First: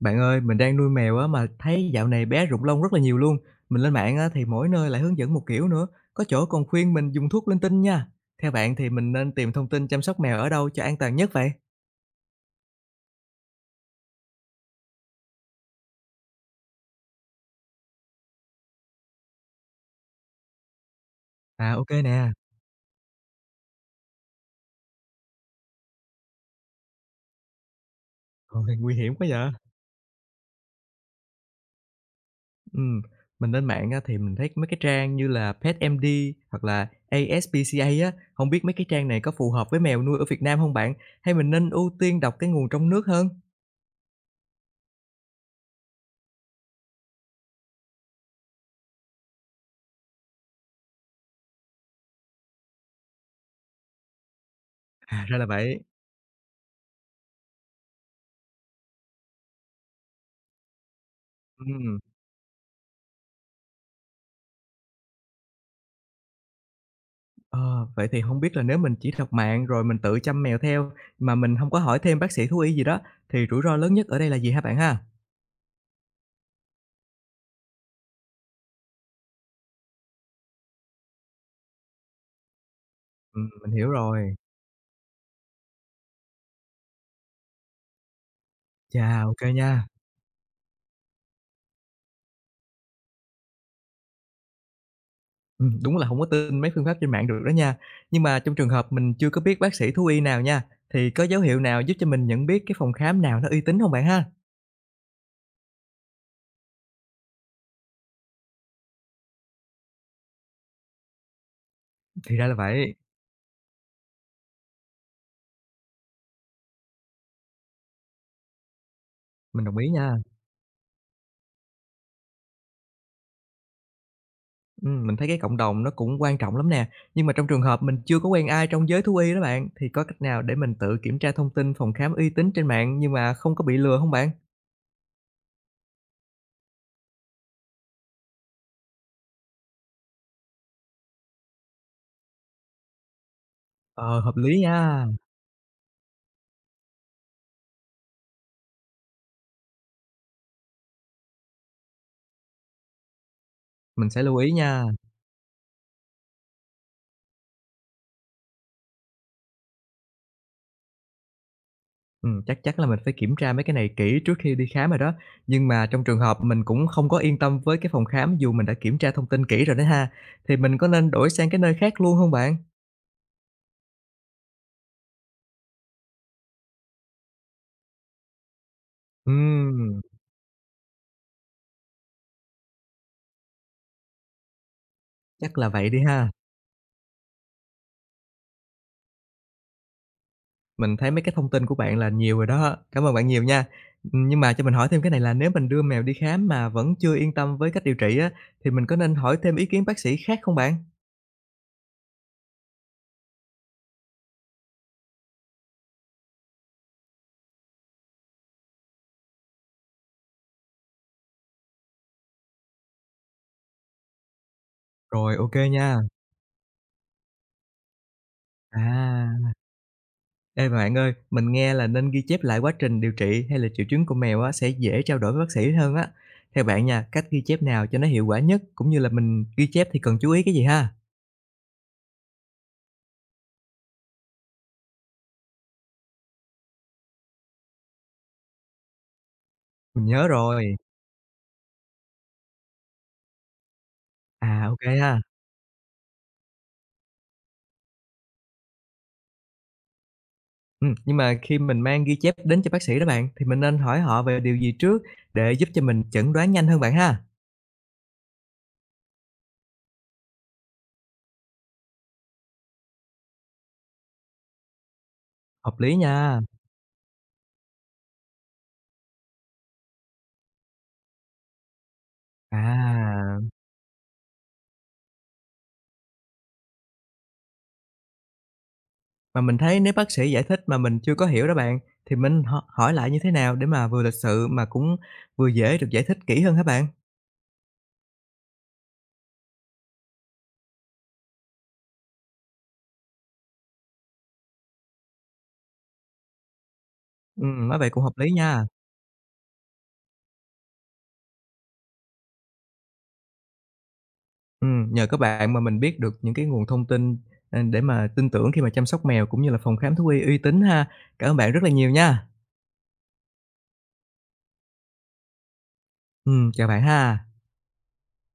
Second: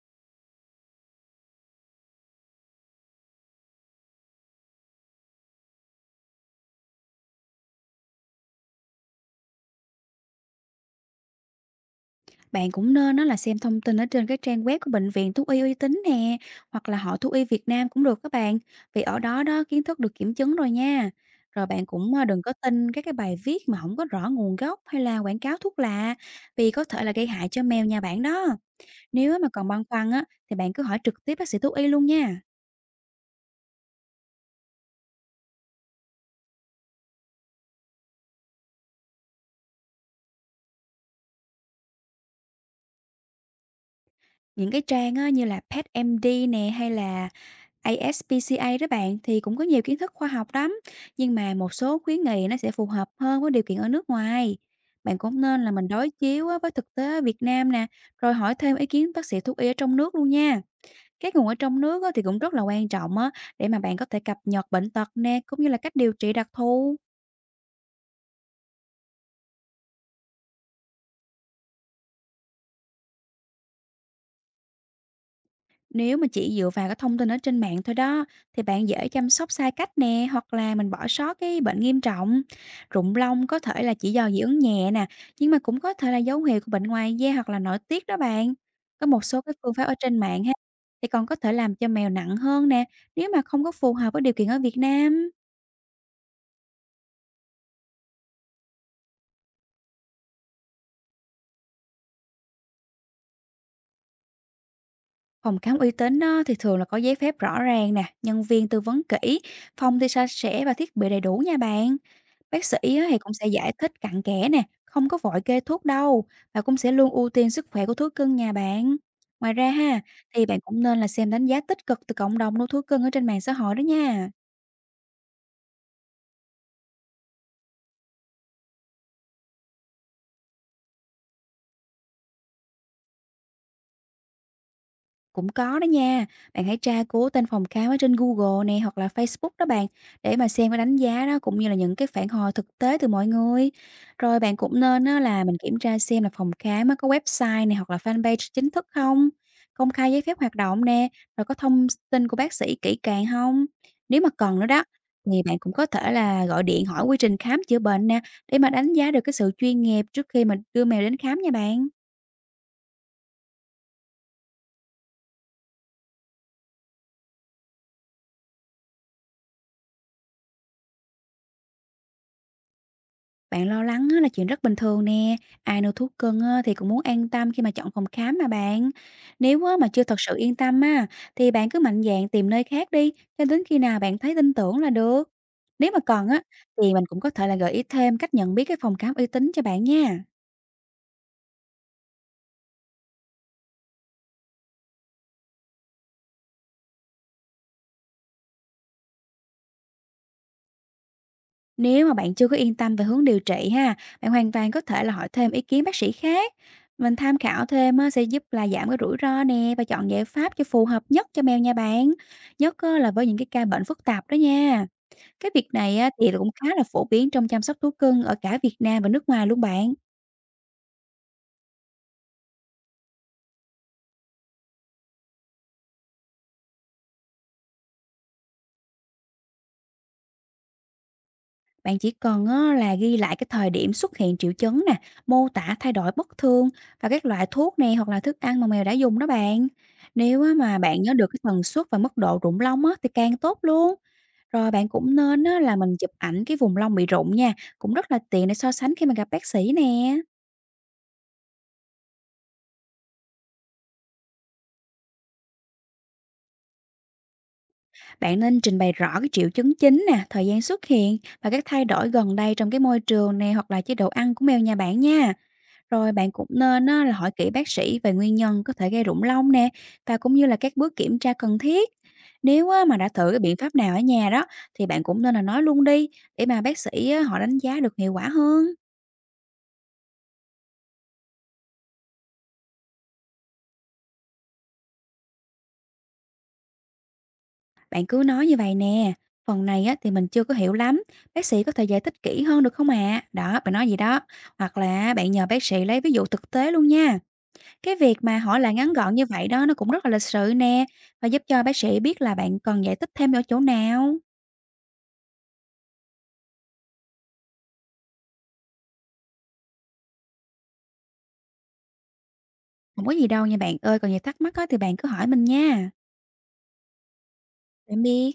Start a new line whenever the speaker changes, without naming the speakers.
Bạn ơi, mình đang nuôi mèo á mà thấy dạo này bé rụng lông rất là nhiều luôn. Mình lên mạng á thì mỗi nơi lại hướng dẫn một kiểu nữa, có chỗ còn khuyên mình dùng thuốc linh tinh nha. Theo bạn thì mình nên tìm thông tin chăm sóc mèo ở đâu cho an toàn nhất vậy?
Bạn cũng nên đó là xem thông tin ở trên cái trang web của bệnh viện thú y uy tín nè, hoặc là họ thú y Việt Nam cũng được các bạn, vì ở đó đó kiến thức được kiểm chứng rồi nha. Rồi
À,
bạn
ok
cũng
nè.
đừng có tin các cái bài viết mà không có rõ nguồn gốc hay là quảng cáo thuốc lạ, vì có thể là gây hại cho mèo nhà bạn đó.
Ôi, nguy hiểm quá
Nếu á mà
vậy.
còn băn khoăn á, thì bạn cứ hỏi trực tiếp bác sĩ thú y luôn nha.
Ừ, mình lên mạng á thì mình thấy mấy cái trang như là PetMD hoặc là ASPCA á, không biết mấy cái trang này có phù hợp với mèo nuôi ở Việt Nam không bạn? Hay mình nên ưu tiên đọc cái nguồn trong nước hơn?
Những cái trang á, như là PetMD nè hay là ASPCA đó bạn thì cũng có nhiều kiến thức khoa học lắm, nhưng mà một số khuyến nghị nó sẽ phù hợp hơn với điều kiện ở nước ngoài. Bạn
À ra
cũng
là
nên là
vậy.
mình đối chiếu á, với thực tế ở Việt Nam nè, rồi hỏi thêm ý kiến bác sĩ thuốc y ở trong nước luôn nha. Các nguồn ở trong
Ừ.
nước á, thì cũng rất là quan trọng á, để mà bạn có thể cập nhật bệnh tật nè, cũng như là cách điều trị đặc thù.
Ờ, vậy thì không biết là nếu mình chỉ đọc mạng rồi mình tự chăm mèo theo, mà mình không có hỏi thêm bác sĩ thú y gì đó, thì rủi ro lớn nhất ở đây là gì hả bạn ha?
Nếu mà chỉ dựa vào cái thông tin ở trên mạng thôi đó thì bạn dễ chăm sóc sai cách nè, hoặc là mình bỏ sót cái bệnh nghiêm trọng. Rụng lông có
Mình
thể
hiểu
là chỉ
rồi.
do dị ứng nhẹ nè, nhưng mà cũng có thể là dấu hiệu của bệnh ngoài da hoặc là nội tiết đó bạn.
Chà,
Có một
ok
số cái
nha.
phương pháp ở trên mạng ha, thì còn có thể làm cho mèo nặng hơn nè, nếu mà không có phù hợp với điều kiện ở Việt Nam.
Đúng là không có tin mấy phương pháp trên mạng được đó nha. Nhưng mà trong trường hợp mình chưa có biết bác sĩ thú y nào nha, thì có dấu hiệu nào giúp cho mình nhận biết cái phòng khám nào nó uy tín không bạn ha?
Phòng khám uy tín đó thì thường là có giấy phép rõ ràng nè, nhân viên tư vấn kỹ, phòng thì sạch sẽ và thiết bị đầy đủ nha bạn.
Thì ra là
Bác sĩ
vậy,
á thì cũng sẽ giải thích cặn kẽ nè, không có vội kê thuốc đâu, và cũng sẽ luôn ưu tiên sức khỏe của thú cưng nhà bạn. Ngoài
mình
ra
đồng ý
ha,
nha.
thì bạn cũng nên là xem đánh giá tích cực từ cộng đồng nuôi thú cưng ở trên mạng xã hội đó nha.
Mình thấy cái cộng đồng nó cũng quan trọng lắm nè. Nhưng mà trong trường hợp mình chưa có quen ai trong giới thú y đó bạn, thì có cách nào để mình tự kiểm tra thông tin phòng khám uy tín trên mạng nhưng mà không có bị lừa không bạn?
Cũng có đó nha. Bạn hãy tra cứu tên phòng khám ở trên Google nè, hoặc là Facebook đó bạn, để mà xem cái đánh giá đó, cũng như là những cái phản hồi thực tế từ mọi người.
Ờ, hợp
Rồi bạn
lý
cũng nên
nha,
á, là mình kiểm tra xem là phòng khám á, có website này hoặc là fanpage chính thức không, công khai giấy phép hoạt động nè, rồi có thông tin của bác sĩ kỹ càng không.
mình
Nếu
sẽ
mà
lưu ý
cần nữa
nha.
đó, thì bạn cũng có thể là gọi điện hỏi quy trình khám chữa bệnh nè, để mà đánh giá được cái sự chuyên nghiệp trước khi mà đưa mèo đến khám nha bạn.
Chắc chắn là mình phải kiểm tra mấy cái này kỹ trước khi đi khám rồi đó. Nhưng mà trong trường hợp mình cũng không có yên tâm với cái phòng khám dù mình đã kiểm tra thông tin kỹ rồi đó ha, thì mình có nên đổi sang cái nơi khác luôn không bạn?
Bạn lo lắng á là chuyện rất bình thường nè, ai nuôi thú cưng á thì cũng muốn an tâm khi mà chọn phòng khám mà bạn. Nếu á mà
Ừm,
chưa thật sự yên tâm á, thì bạn cứ mạnh dạn tìm nơi khác đi, cho đến khi nào bạn thấy tin tưởng là được.
chắc là vậy
Nếu mà
đi
còn
ha.
á, thì mình cũng có thể là gợi ý thêm cách nhận biết cái phòng khám uy tín cho bạn nha.
Mình thấy mấy cái thông tin của bạn là nhiều rồi đó. Cảm ơn bạn nhiều nha. Nhưng mà cho mình hỏi thêm cái này là nếu mình đưa mèo đi khám mà vẫn chưa yên tâm với cách điều trị á, thì mình có nên hỏi thêm ý kiến bác sĩ khác không bạn?
Nếu mà bạn chưa có yên tâm về hướng điều trị ha, bạn hoàn toàn có thể là hỏi thêm ý kiến bác sĩ khác. Mình tham khảo thêm á, sẽ giúp là giảm cái rủi ro nè, và chọn giải pháp cho phù hợp nhất cho mèo nhà bạn. Nhất á, là với những cái ca bệnh phức tạp đó nha.
Rồi,
Cái
ok
việc
nha.
này á, thì cũng khá là phổ biến trong chăm sóc thú cưng ở cả Việt Nam và nước
À,
ngoài luôn bạn.
ê, bạn ơi, mình nghe là nên ghi chép lại quá trình điều trị hay là triệu chứng của mèo á, sẽ dễ trao đổi với bác sĩ hơn á. Theo bạn nha, cách ghi chép nào cho nó hiệu quả nhất, cũng như là mình ghi chép thì cần chú ý cái gì ha?
Bạn chỉ cần á, là ghi lại cái thời điểm xuất hiện triệu chứng nè, mô tả thay đổi bất thường, và các loại thuốc này hoặc là thức ăn mà mèo đã dùng đó bạn.
Mình nhớ
Nếu á,
rồi.
mà bạn nhớ được cái tần suất và mức độ rụng lông á, thì càng tốt luôn.
À,
Rồi
ok
bạn cũng
ha.
nên á, là mình chụp ảnh cái vùng lông bị rụng nha, cũng rất là tiện để so sánh khi mà gặp bác sĩ nè.
Nhưng mà khi mình mang ghi chép đến cho bác sĩ đó bạn, thì mình nên hỏi họ về điều gì trước để giúp cho mình chẩn đoán nhanh hơn bạn ha?
Bạn nên trình bày rõ cái triệu chứng chính nè, thời gian xuất hiện, và các thay đổi gần đây trong cái môi trường này hoặc là chế độ ăn của mèo nhà bạn nha.
Hợp lý
Rồi bạn
nha.
cũng nên á, là hỏi kỹ bác sĩ về nguyên nhân có thể gây rụng lông nè, và cũng như là các bước kiểm tra cần thiết. Nếu á, mà đã thử cái
À,
biện pháp nào ở nhà đó, thì bạn cũng nên là nói luôn đi, để mà bác sĩ á, họ đánh giá được hiệu quả hơn.
mà mình thấy nếu bác sĩ giải thích mà mình chưa có hiểu đó bạn, thì mình hỏi lại như thế nào để mà vừa lịch sự mà cũng vừa dễ được giải thích kỹ hơn hả bạn?
Bạn cứ nói như vậy nè. Phần này á, thì mình chưa có hiểu lắm. Bác sĩ có thể giải thích kỹ hơn được không ạ? À? Đó, bạn nói gì đó. Hoặc là bạn nhờ bác sĩ lấy ví dụ thực tế luôn nha.
Nói vậy
Cái
cũng hợp
việc
lý
mà hỏi
nha.
lại ngắn gọn như vậy đó, nó cũng rất là lịch sự nè, và giúp cho bác sĩ biết là bạn cần giải thích thêm ở chỗ nào.
Nhờ các bạn mà mình biết được những cái nguồn thông tin, ờ, để mà tin tưởng khi mà chăm sóc mèo cũng như là phòng khám thú y uy tín ha. Cảm ơn bạn rất là nhiều nha.
Không có gì đâu nha bạn ơi, còn gì thắc mắc á thì bạn cứ hỏi mình nha.
Chào bạn ha.
Tạm biệt.